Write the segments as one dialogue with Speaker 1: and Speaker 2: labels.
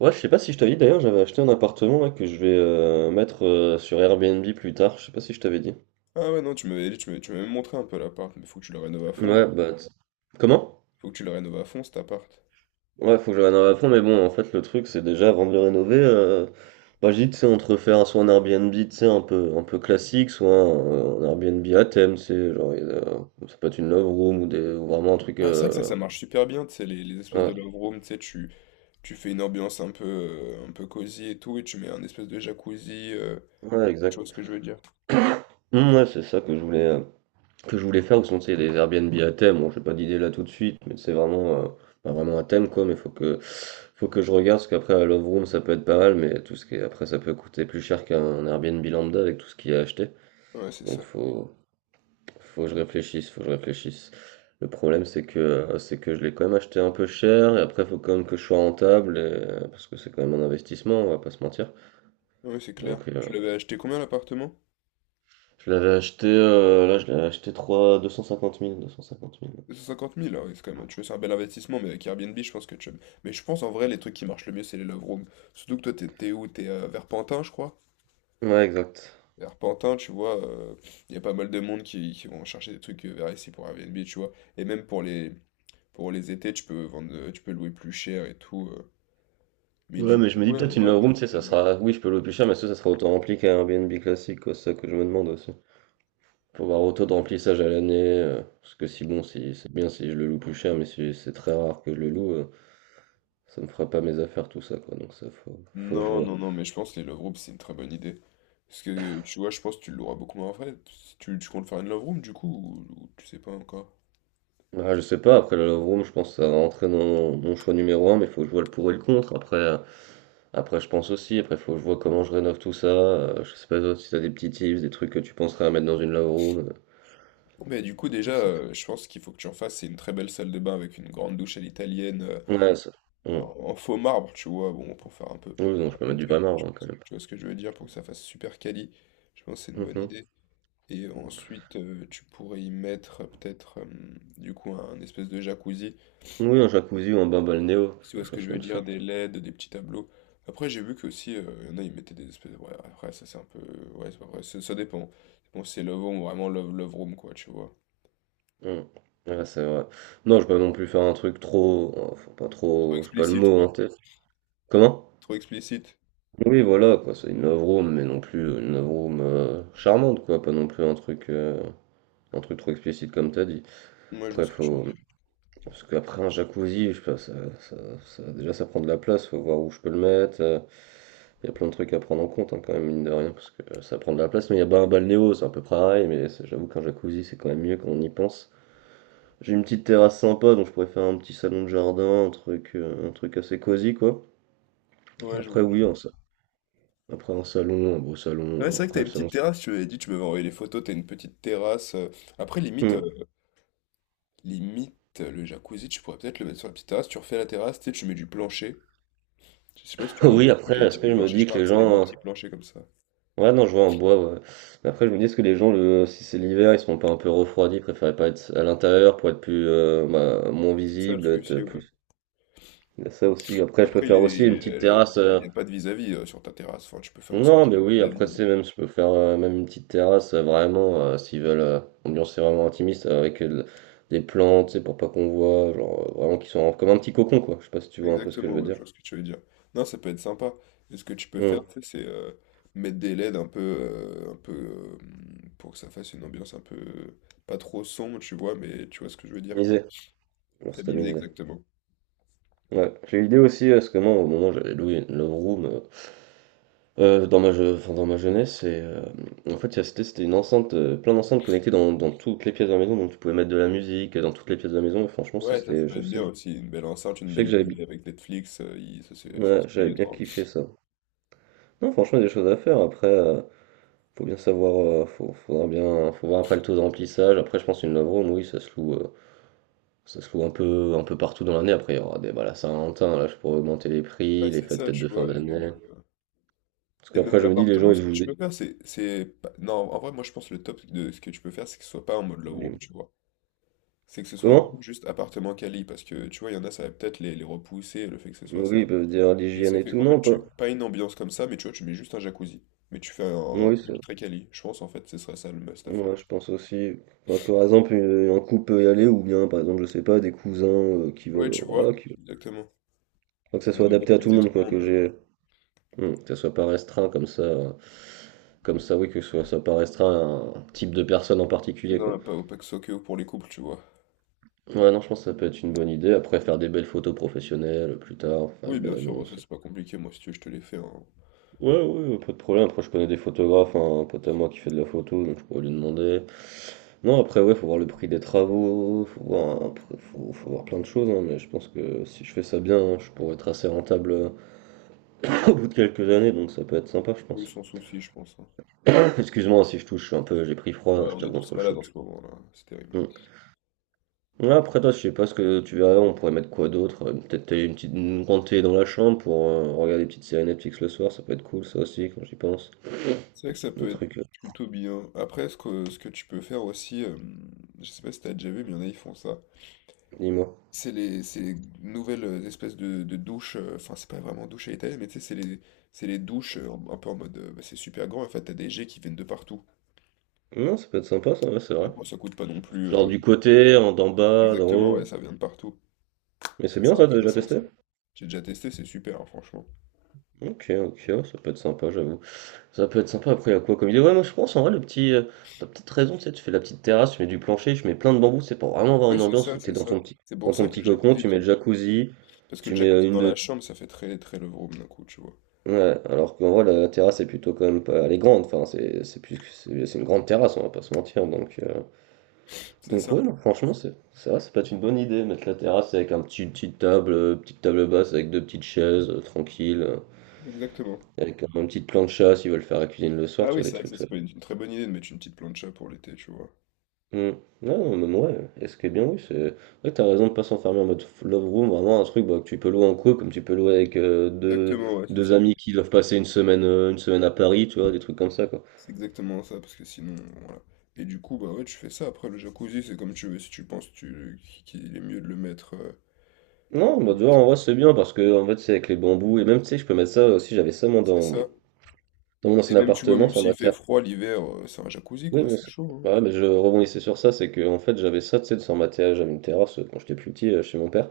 Speaker 1: Ouais, je sais pas si je t'avais dit d'ailleurs, j'avais acheté un appartement là que je vais mettre sur Airbnb plus tard. Je sais pas si je t'avais dit.
Speaker 2: Ah ouais, non, tu m'avais dit, tu m'avais même montré un peu l'appart, mais faut que tu le rénoves à fond,
Speaker 1: Ouais,
Speaker 2: non?
Speaker 1: bah. t- Comment?
Speaker 2: Faut que tu le rénoves à fond cet appart.
Speaker 1: Ouais, faut que je rénove à fond, mais bon, en fait, le truc, c'est déjà avant de le rénover, bah, je dis, tu sais, entre faire soit un Airbnb, tu sais, un peu classique, soit un Airbnb à thème, tu sais, genre, ça peut être une love room ou ou vraiment un truc.
Speaker 2: Ah, c'est vrai que ça, ça marche super bien, tu sais, les espèces
Speaker 1: Ouais,
Speaker 2: de love room, tu sais, tu fais une ambiance un peu cosy et tout, et tu mets un espèce de jacuzzi,
Speaker 1: ouais,
Speaker 2: tu vois
Speaker 1: exact.
Speaker 2: ce que je veux dire.
Speaker 1: Ouais, c'est ça que je voulais. Que je voulais faire, ou sinon c'est des Airbnb à thème. Bon, j'ai pas d'idée là tout de suite, mais c'est vraiment, pas vraiment un thème quoi. Faut que je regarde, parce qu'après la Love Room ça peut être pas mal, mais tout ce qui est, après ça peut coûter plus cher qu'un Airbnb lambda avec tout ce qu'il y a acheté.
Speaker 2: Ouais, c'est
Speaker 1: Donc
Speaker 2: ça.
Speaker 1: faut, Faut que je réfléchisse, faut que je réfléchisse. Le problème c'est que je l'ai quand même acheté un peu cher, et après faut quand même que je sois rentable, parce que c'est quand même un investissement, on va pas se mentir.
Speaker 2: Ouais, c'est clair.
Speaker 1: Donc
Speaker 2: Tu l'avais acheté combien l'appartement?
Speaker 1: je l'avais acheté, là je l'avais acheté trois 250 000, 250 000
Speaker 2: 250 000, ouais, c'est quand même, tu vois, c'est un bel investissement, mais avec Airbnb, je pense que tu... Mais je pense, en vrai, les trucs qui marchent le mieux, c'est les love rooms. Surtout que toi, t'es où? T'es à Verpentin, je crois?
Speaker 1: Ouais, exact.
Speaker 2: Arpentin, tu vois, il y a pas mal de monde qui vont chercher des trucs vers ici pour Airbnb, tu vois. Et même pour les étés, tu peux vendre, tu peux louer plus cher et tout. Mais
Speaker 1: Ouais,
Speaker 2: du
Speaker 1: mais je
Speaker 2: coup,
Speaker 1: me dis
Speaker 2: ouais, en
Speaker 1: peut-être une
Speaker 2: vrai,
Speaker 1: lounge
Speaker 2: bonne
Speaker 1: room, tu sais, ça
Speaker 2: idée, ouais.
Speaker 1: sera. Oui, je peux louer plus cher, mais est-ce que ça sera autant rempli qu'un Airbnb classique, quoi, c'est ça que je me demande aussi. Pour voir autant de remplissage à l'année, parce que si bon, si c'est bien si je le loue plus cher, mais si c'est très rare que je le loue, ça me fera pas mes affaires, tout ça, quoi, faut que je
Speaker 2: Non,
Speaker 1: vois.
Speaker 2: non, non, mais je pense que les love rooms, c'est une très bonne idée. Parce que, tu vois, je pense que tu l'auras beaucoup moins frais. Si tu comptes faire une love room, du coup, ou tu sais pas encore.
Speaker 1: Ah, je sais pas, après la Love Room, je pense que ça va rentrer dans mon choix numéro un, mais faut que je vois le pour et le contre. Après je pense aussi, après faut que je vois comment je rénove tout ça. Je sais pas toi, si t'as des petits tips, des trucs que tu penserais à mettre dans une Love Room.
Speaker 2: Mais du coup, déjà,
Speaker 1: Je sais pas.
Speaker 2: je pense qu'il faut que tu en fasses, c'est une très belle salle de bain avec une grande douche à l'italienne,
Speaker 1: Ouais, ça. Ouais.
Speaker 2: en faux marbre, tu vois, bon, pour faire un peu
Speaker 1: Oui, non, je peux mettre du vrai
Speaker 2: tu,
Speaker 1: marron quand même.
Speaker 2: tu vois ce que je veux dire, pour que ça fasse super quali, je pense que c'est une bonne
Speaker 1: Mhm.
Speaker 2: idée. Et ensuite, tu pourrais y mettre peut-être, du coup, un espèce de jacuzzi,
Speaker 1: Oui, un jacuzzi ou un bain balnéo,
Speaker 2: si tu vois
Speaker 1: quelque
Speaker 2: ce que
Speaker 1: chose
Speaker 2: je veux
Speaker 1: comme ça.
Speaker 2: dire, des LED, des petits tableaux. Après, j'ai vu que aussi, il y en a, ils mettaient des espèces. Ouais, après, ça c'est un peu. Ouais, c'est pas vrai, ça ça dépend. Bon, c'est love home, vraiment love room, quoi, tu vois.
Speaker 1: Mm. Ouais, c'est vrai. Non, je peux pas non plus faire un truc trop. Oh, faut pas
Speaker 2: Trop
Speaker 1: trop. Je sais pas le
Speaker 2: explicite,
Speaker 1: mot
Speaker 2: quoi.
Speaker 1: en tête. Comment?
Speaker 2: Trop explicite.
Speaker 1: Oui, voilà, quoi. C'est une love room, mais non plus une love room charmante, quoi. Pas non plus un truc, un truc trop explicite comme t'as dit.
Speaker 2: Moi, je vois
Speaker 1: Après,
Speaker 2: ce que tu veux
Speaker 1: faut.
Speaker 2: dire.
Speaker 1: Parce qu'après un jacuzzi, je sais pas, ça- déjà ça prend de la place, faut voir où je peux le mettre. Il y a plein de trucs à prendre en compte hein, quand même, mine de rien, parce que ça prend de la place. Mais il y a pas un balnéo, c'est un peu pareil, mais c'est- j'avoue qu'un jacuzzi c'est quand même mieux quand on y pense. J'ai une petite terrasse sympa, donc je pourrais faire un petit salon de jardin, un truc assez cosy quoi. Et
Speaker 2: Ouais, je
Speaker 1: après
Speaker 2: vois.
Speaker 1: oui, un sa- après un salon, un beau salon,
Speaker 2: Ouais, c'est vrai que
Speaker 1: après
Speaker 2: t'as
Speaker 1: le
Speaker 2: une
Speaker 1: salon.
Speaker 2: petite terrasse, tu m'avais dit, tu m'avais envoyé les photos, t'as une petite terrasse. Après, limite, euh,
Speaker 1: Hmm.
Speaker 2: limite, euh, le jacuzzi, tu pourrais peut-être le mettre sur la petite terrasse, tu refais la terrasse, tu sais, tu mets du plancher. Je sais pas si tu vois de,
Speaker 1: Oui,
Speaker 2: de
Speaker 1: après,
Speaker 2: quel
Speaker 1: est-ce
Speaker 2: type
Speaker 1: que
Speaker 2: de
Speaker 1: je me
Speaker 2: plancher je
Speaker 1: dis que
Speaker 2: parle,
Speaker 1: les
Speaker 2: c'est des beaux
Speaker 1: gens.
Speaker 2: petits planchers comme ça.
Speaker 1: Ouais, non, je vois en bois, ouais. Mais après, je me dis, est-ce que les gens, le, si c'est l'hiver, ils sont pas un peu refroidis, ils préféraient pas être à l'intérieur pour être plus, bah, moins
Speaker 2: C'est ça le
Speaker 1: visible, être
Speaker 2: souci, ouais.
Speaker 1: plus. Il y a ça aussi. Après, je peux
Speaker 2: Après,
Speaker 1: faire aussi une petite terrasse.
Speaker 2: il y a pas de vis-à-vis sur ta terrasse, enfin, tu peux faire en sorte
Speaker 1: Non,
Speaker 2: qu'il
Speaker 1: mais
Speaker 2: n'y ait pas
Speaker 1: oui,
Speaker 2: de
Speaker 1: après,
Speaker 2: vis-à-vis, hein.
Speaker 1: c'est même, je peux faire même une petite terrasse, vraiment, s'ils veulent, ambiance c'est vraiment intimiste, avec des plantes, tu sais, pour pas qu'on voit, vraiment, comme un petit cocon, quoi. Je sais pas si tu vois un peu ce que je
Speaker 2: Exactement,
Speaker 1: veux
Speaker 2: ouais, je
Speaker 1: dire.
Speaker 2: vois ce que tu veux dire. Non, ça peut être sympa. Et ce que tu peux
Speaker 1: Hum,
Speaker 2: faire, tu sais, c'est mettre des LED un peu pour que ça fasse une ambiance un peu pas trop sombre, tu vois, mais tu vois ce que je veux dire, quoi.
Speaker 1: Tamisé. On s'est
Speaker 2: Tamiser
Speaker 1: tamisé.
Speaker 2: exactement.
Speaker 1: Ouais. J'ai eu l'idée aussi, parce que moi, au moment où j'avais loué une love room. Dans ma jeunesse en fait, il y a c'était c'était une enceinte, plein d'enceintes connectées dans toutes les pièces de la maison, donc tu pouvais mettre de la musique, dans toutes les pièces de la maison. Franchement, ça
Speaker 2: Ouais, ça
Speaker 1: c'était
Speaker 2: peut être bien aussi. Une belle enceinte,
Speaker 1: je
Speaker 2: une
Speaker 1: sais que
Speaker 2: belle
Speaker 1: j'avais bi
Speaker 2: télé avec Netflix, ça,
Speaker 1: ouais,
Speaker 2: c'est
Speaker 1: j'avais bien
Speaker 2: obligatoire.
Speaker 1: kiffé ça. Non, franchement, il y a des choses à faire. Après, faut bien savoir, faut faudra bien faut voir après le taux de remplissage. Après, je pense une love room, oui, ça se loue un peu partout dans l'année. Après, il y aura des bah, la Saint-Valentin, là, je pourrais augmenter les prix,
Speaker 2: Ouais,
Speaker 1: les
Speaker 2: c'est
Speaker 1: fêtes
Speaker 2: ça,
Speaker 1: peut-être
Speaker 2: tu
Speaker 1: de fin
Speaker 2: vois.
Speaker 1: d'année.
Speaker 2: Euh,
Speaker 1: Parce
Speaker 2: et même
Speaker 1: qu'après, je me dis les gens,
Speaker 2: l'appartement,
Speaker 1: ils
Speaker 2: ce que
Speaker 1: jouent
Speaker 2: tu peux
Speaker 1: des
Speaker 2: faire. C'est. C'est pas- Non, en vrai, moi, je pense que le top de ce que tu peux faire, c'est que ce soit pas en mode love room,
Speaker 1: des.
Speaker 2: tu vois. C'est que ce soit vraiment
Speaker 1: Comment?
Speaker 2: juste appartement quali, parce que tu vois, il y en a, ça va peut-être les repousser, le fait que ce soit
Speaker 1: Oui, ils
Speaker 2: ça.
Speaker 1: peuvent dire ah,
Speaker 2: Et
Speaker 1: l'hygiène
Speaker 2: c'est
Speaker 1: et tout,
Speaker 2: fait, en fait,
Speaker 1: non pas.
Speaker 2: pas une ambiance comme ça, mais tu vois, tu mets juste un jacuzzi. Mais tu fais un
Speaker 1: Oui, ça.
Speaker 2: truc très quali. Je pense, en fait, ce serait ça le must à faire.
Speaker 1: Moi, je pense aussi. Enfin, par exemple, un couple peut y aller, ou bien, par exemple, je sais pas, des cousins qui
Speaker 2: Ouais,
Speaker 1: veulent.
Speaker 2: tu vois,
Speaker 1: Voilà, qui...
Speaker 2: exactement.
Speaker 1: Faut que ça
Speaker 2: Faudrait
Speaker 1: soit
Speaker 2: pas
Speaker 1: adapté à tout le
Speaker 2: viser tout
Speaker 1: monde, quoi,
Speaker 2: le monde,
Speaker 1: que
Speaker 2: ouais.
Speaker 1: j'ai. Hmm, que ça soit pas restreint comme ça. Oui, que ce soit, ça pas restreint à un type de personne en particulier, quoi.
Speaker 2: Non, pas au Paxokeo pour les couples, tu vois.
Speaker 1: Ouais, non, je pense que ça peut être une bonne idée. Après, faire des belles photos professionnelles plus tard, faire
Speaker 2: Oui,
Speaker 1: une
Speaker 2: bien
Speaker 1: belle
Speaker 2: sûr, bon, ça
Speaker 1: annonce.
Speaker 2: c'est pas compliqué, moi, si tu veux, je te les fais, hein.
Speaker 1: Ouais, ouais, ouais, pas de problème. Après, je connais des photographes, hein, un pote à moi qui fait de la photo, donc je pourrais lui demander. Non, après, ouais, faut voir le prix des travaux, faut voir, un pr- faut, faut voir plein de choses, hein, mais je pense que si je fais ça bien, hein, je pourrais être assez rentable au bout de quelques années, donc ça peut être sympa, je
Speaker 2: Oui,
Speaker 1: pense.
Speaker 2: sans souci, je pense, hein.
Speaker 1: Excuse-moi si je touche, je suis un peu, j'ai pris froid,
Speaker 2: Ouais,
Speaker 1: hein, je
Speaker 2: on est
Speaker 1: t'avoue,
Speaker 2: tous
Speaker 1: entre le
Speaker 2: malades en
Speaker 1: choc.
Speaker 2: ce moment, là. C'est terrible.
Speaker 1: Mm. Ouais, après, toi, je sais pas ce que tu verras, on pourrait mettre quoi d'autre? Peut-être une grande télé dans la chambre pour regarder des petites séries Netflix le soir, ça peut être cool, ça aussi, quand j'y pense.
Speaker 2: C'est vrai que ça
Speaker 1: Le
Speaker 2: peut être
Speaker 1: truc, euh,
Speaker 2: plutôt bien. Après, ce que tu peux faire aussi, je sais pas si t'as déjà vu, mais il y en a, ils font ça.
Speaker 1: Dis-moi.
Speaker 2: C'est les nouvelles espèces de douches, enfin, c'est pas vraiment douche à l'italienne, mais tu sais, c'est les douches un peu en mode, bah, c'est super grand, en fait, t'as des jets qui viennent de partout.
Speaker 1: Non, ça peut être sympa, ça, ouais, c'est
Speaker 2: Et
Speaker 1: vrai.
Speaker 2: après, ça coûte pas non plus.
Speaker 1: Genre du côté, en d'en bas, d'en
Speaker 2: Exactement, ouais,
Speaker 1: haut.
Speaker 2: ça vient de partout.
Speaker 1: Mais c'est
Speaker 2: Ça,
Speaker 1: bien
Speaker 2: c'est
Speaker 1: ça, t'as déjà
Speaker 2: intéressant, ça.
Speaker 1: testé?
Speaker 2: J'ai déjà testé, c'est super, hein, franchement.
Speaker 1: Ok, ok, ouais, ça peut être sympa, j'avoue. Ça peut être sympa, après, il y a quoi comme idée? Ouais, moi je pense, en vrai, le petit. T'as peut-être raison, tu sais, tu fais la petite terrasse, tu mets du plancher, tu mets plein de bambous, c'est pour vraiment avoir
Speaker 2: Oui,
Speaker 1: une
Speaker 2: c'est
Speaker 1: ambiance
Speaker 2: ça,
Speaker 1: où t'es
Speaker 2: c'est ça. C'est
Speaker 1: dans
Speaker 2: pour ça
Speaker 1: ton
Speaker 2: que
Speaker 1: petit
Speaker 2: le
Speaker 1: cocon,
Speaker 2: jacuzzi,
Speaker 1: tu mets le jacuzzi,
Speaker 2: parce que
Speaker 1: tu
Speaker 2: le
Speaker 1: mets
Speaker 2: jacuzzi
Speaker 1: une
Speaker 2: dans la
Speaker 1: de.
Speaker 2: chambre, ça fait très, très love room d'un coup, tu vois.
Speaker 1: Ouais, alors qu'en vrai, la terrasse est plutôt quand même pas. Elle est grande, enfin, c'est plus, c'est une grande terrasse, on va pas se mentir, donc.
Speaker 2: C'est ça,
Speaker 1: Ouais, non, franchement, c'est vrai, ça peut être une bonne idée, mettre la terrasse avec un petit, une petite table basse avec deux petites chaises, tranquille,
Speaker 2: exactement.
Speaker 1: avec petit plancha s'ils veulent faire la cuisine le soir,
Speaker 2: Ah
Speaker 1: tu
Speaker 2: oui,
Speaker 1: vois,
Speaker 2: c'est
Speaker 1: des
Speaker 2: vrai que
Speaker 1: trucs
Speaker 2: ça,
Speaker 1: ça.
Speaker 2: c'est pas une très bonne idée de mettre une petite plancha pour l'été, tu vois.
Speaker 1: Hmm. Non, non, même ouais, est-ce que bien oui, c'est... Ouais, t'as raison de pas s'enfermer en mode love room, vraiment un truc bah, que tu peux louer en couple, comme tu peux louer avec
Speaker 2: Exactement, ouais, c'est
Speaker 1: deux
Speaker 2: ça.
Speaker 1: amis qui doivent passer une semaine à Paris, tu vois, des trucs comme ça, quoi.
Speaker 2: C'est exactement ça, parce que sinon, voilà. Et du coup, bah ouais, tu fais ça. Après, le jacuzzi, c'est comme tu veux. Si tu penses qu'il est mieux de le mettre,
Speaker 1: Non, bah tu vois, en vrai, c'est bien, parce que, en fait, c'est avec les bambous, et même, tu sais, je peux mettre ça aussi, j'avais ça, moi,
Speaker 2: c'est
Speaker 1: dans...
Speaker 2: ça.
Speaker 1: Dans mon ancien
Speaker 2: Et même, tu vois,
Speaker 1: appartement,
Speaker 2: même
Speaker 1: sur
Speaker 2: s'il
Speaker 1: ma
Speaker 2: fait
Speaker 1: terrasse.
Speaker 2: froid l'hiver, c'est un jacuzzi,
Speaker 1: Oui,
Speaker 2: quoi.
Speaker 1: mais,
Speaker 2: C'est
Speaker 1: c'est-
Speaker 2: chaud, hein.
Speaker 1: Bah ouais, mais je rebondissais sur ça, c'est que en fait j'avais ça, tu sais, de sur ma terrasse, j'avais une terrasse quand j'étais plus petit chez mon père,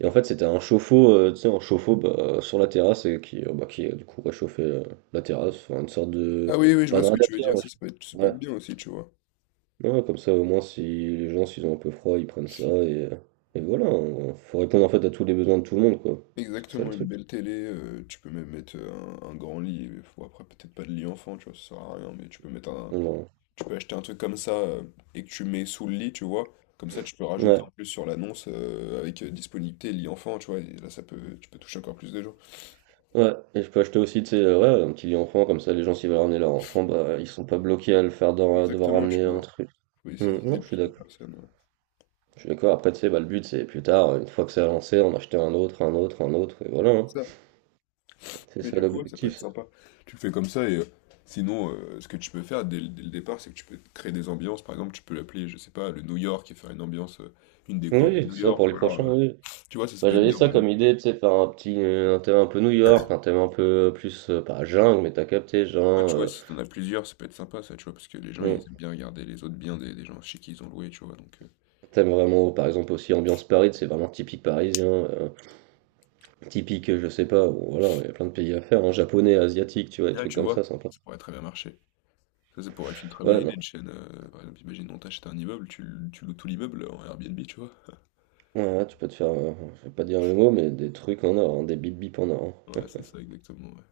Speaker 1: et en fait c'était un chauffe-eau, tu sais, un chauffe-eau bah, sur la terrasse et qui, du coup réchauffait la terrasse, enfin, une sorte
Speaker 2: Ah
Speaker 1: de,
Speaker 2: oui, oui, je
Speaker 1: pas
Speaker 2: vois
Speaker 1: de
Speaker 2: ce que tu veux
Speaker 1: radiateur,
Speaker 2: dire. Ça, ça peut être, ça peut
Speaker 1: ouais,
Speaker 2: être bien aussi, tu vois.
Speaker 1: non, ouais, comme ça au moins si les gens s'ils ont un peu froid, ils prennent ça et voilà, faut répondre en fait à tous les besoins de tout le monde quoi, c'est ça le
Speaker 2: Exactement, une
Speaker 1: truc.
Speaker 2: belle télé. Tu peux même mettre un grand lit. Après, peut-être pas de lit enfant, tu vois, ça sert à rien. Mais tu peux mettre un,
Speaker 1: Ouais.
Speaker 2: tu peux acheter un truc comme ça et que tu mets sous le lit, tu vois. Comme ça, tu peux rajouter
Speaker 1: Ouais.
Speaker 2: en plus sur l'annonce avec disponibilité lit enfant, tu vois. Et là, ça peut, tu peux toucher encore plus de gens.
Speaker 1: Ouais, et je peux acheter aussi, tu sais, ouais, un petit lit enfant, comme ça les gens s'ils veulent ramener leur enfant, bah ils sont pas bloqués à le faire à devoir
Speaker 2: Exactement, tu
Speaker 1: ramener un
Speaker 2: vois.
Speaker 1: truc.
Speaker 2: Faut essayer
Speaker 1: Hmm,
Speaker 2: de viser
Speaker 1: non,
Speaker 2: le
Speaker 1: je suis
Speaker 2: plus de
Speaker 1: d'accord.
Speaker 2: personnes, ouais.
Speaker 1: Je suis d'accord, après tu sais, bah le but c'est plus tard, une fois que c'est lancé, en acheter un autre, un autre, un autre, et voilà, hein.
Speaker 2: C'est ça.
Speaker 1: C'est
Speaker 2: Mais
Speaker 1: ça
Speaker 2: du coup, ouais, ça peut
Speaker 1: l'objectif.
Speaker 2: être sympa. Tu le fais comme ça et sinon, ce que tu peux faire dès le départ, c'est que tu peux créer des ambiances. Par exemple, tu peux l'appeler, je sais pas, le New York et faire une ambiance, une déco un peu
Speaker 1: Oui,
Speaker 2: New
Speaker 1: ça pour
Speaker 2: York.
Speaker 1: les
Speaker 2: Ou alors,
Speaker 1: prochains, oui.
Speaker 2: tu vois, ça
Speaker 1: Bah,
Speaker 2: peut être
Speaker 1: j'avais
Speaker 2: bien,
Speaker 1: ça
Speaker 2: par exemple.
Speaker 1: comme idée, tu sais, faire un petit un thème un peu New York, un thème un peu plus, pas jungle, mais t'as capté,
Speaker 2: Ah, tu vois, si t'en as plusieurs, ça peut être sympa, ça, tu vois, parce que les gens, ils
Speaker 1: hmm,
Speaker 2: aiment bien regarder les autres biens des gens chez qui ils ont loué, tu vois, donc.
Speaker 1: thème vraiment, par exemple aussi ambiance Paris, c'est vraiment typique parisien, typique, je sais pas, ou voilà, il y a plein de pays à faire, hein, japonais, asiatique, tu vois, des
Speaker 2: Ouais,
Speaker 1: trucs
Speaker 2: tu
Speaker 1: comme ça,
Speaker 2: vois,
Speaker 1: sympa.
Speaker 2: ça pourrait très bien marcher. Ça pourrait être une très bonne
Speaker 1: Ouais, non,
Speaker 2: idée de chaîne. Par exemple, imagine, on t'achète un immeuble, tu loues tout l'immeuble en Airbnb, tu vois.
Speaker 1: ouais, ouais, tu peux te faire, je vais pas dire le mot, mais des trucs en or, hein, des bip bip en or. Hein.
Speaker 2: Ouais, c'est ça, exactement. Ouais,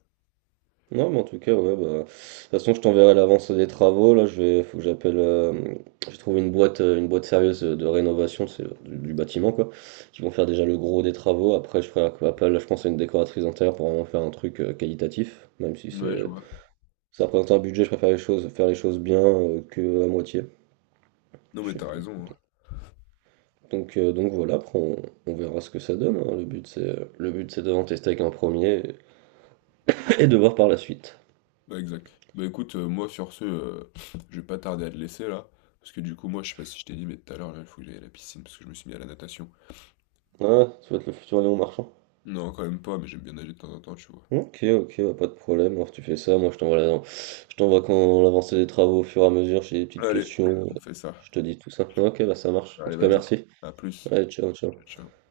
Speaker 1: Non, mais en tout cas, ouais, bah, de toute façon, je t'enverrai l'avance des travaux, là, je vais, faut que j'appelle, j'ai trouvé une boîte sérieuse de rénovation, c'est du bâtiment, quoi, qui vont faire déjà le gros des travaux, après, je ferai appel, là, je pense à une décoratrice intérieure pour vraiment faire un truc qualitatif, même si
Speaker 2: ouais, je
Speaker 1: c'est,
Speaker 2: vois.
Speaker 1: ça représente un budget, je préfère les choses, faire les choses bien que à moitié,
Speaker 2: Non,
Speaker 1: je
Speaker 2: mais
Speaker 1: sais
Speaker 2: t'as
Speaker 1: pas.
Speaker 2: raison, hein.
Speaker 1: Donc voilà, on verra ce que ça donne. Hein. Le but c'est d'en tester avec un premier et de voir par la suite.
Speaker 2: Ouais, exact. Bah écoute, moi, sur ce, je vais pas tarder à te laisser là. Parce que du coup, moi, je sais pas si je t'ai dit, mais tout à l'heure, là, il faut que j'aille à la piscine parce que je me suis mis à la natation.
Speaker 1: Ah, ça va être le futur Léon Marchand.
Speaker 2: Non, quand même pas, mais j'aime bien nager de temps en temps, tu vois.
Speaker 1: Ok, ok, bah, pas de problème. Alors tu fais ça, moi je t'envoie la- je t'envoie quand l'avancée des travaux au fur et à mesure, j'ai des petites
Speaker 2: Allez,
Speaker 1: questions,
Speaker 2: on fait ça.
Speaker 1: je te dis tout ça. Ok, bah ça marche. En
Speaker 2: Allez,
Speaker 1: tout cas,
Speaker 2: vas-y.
Speaker 1: merci.
Speaker 2: À plus.
Speaker 1: Allez, ciao,
Speaker 2: Ciao,
Speaker 1: ciao.
Speaker 2: ciao.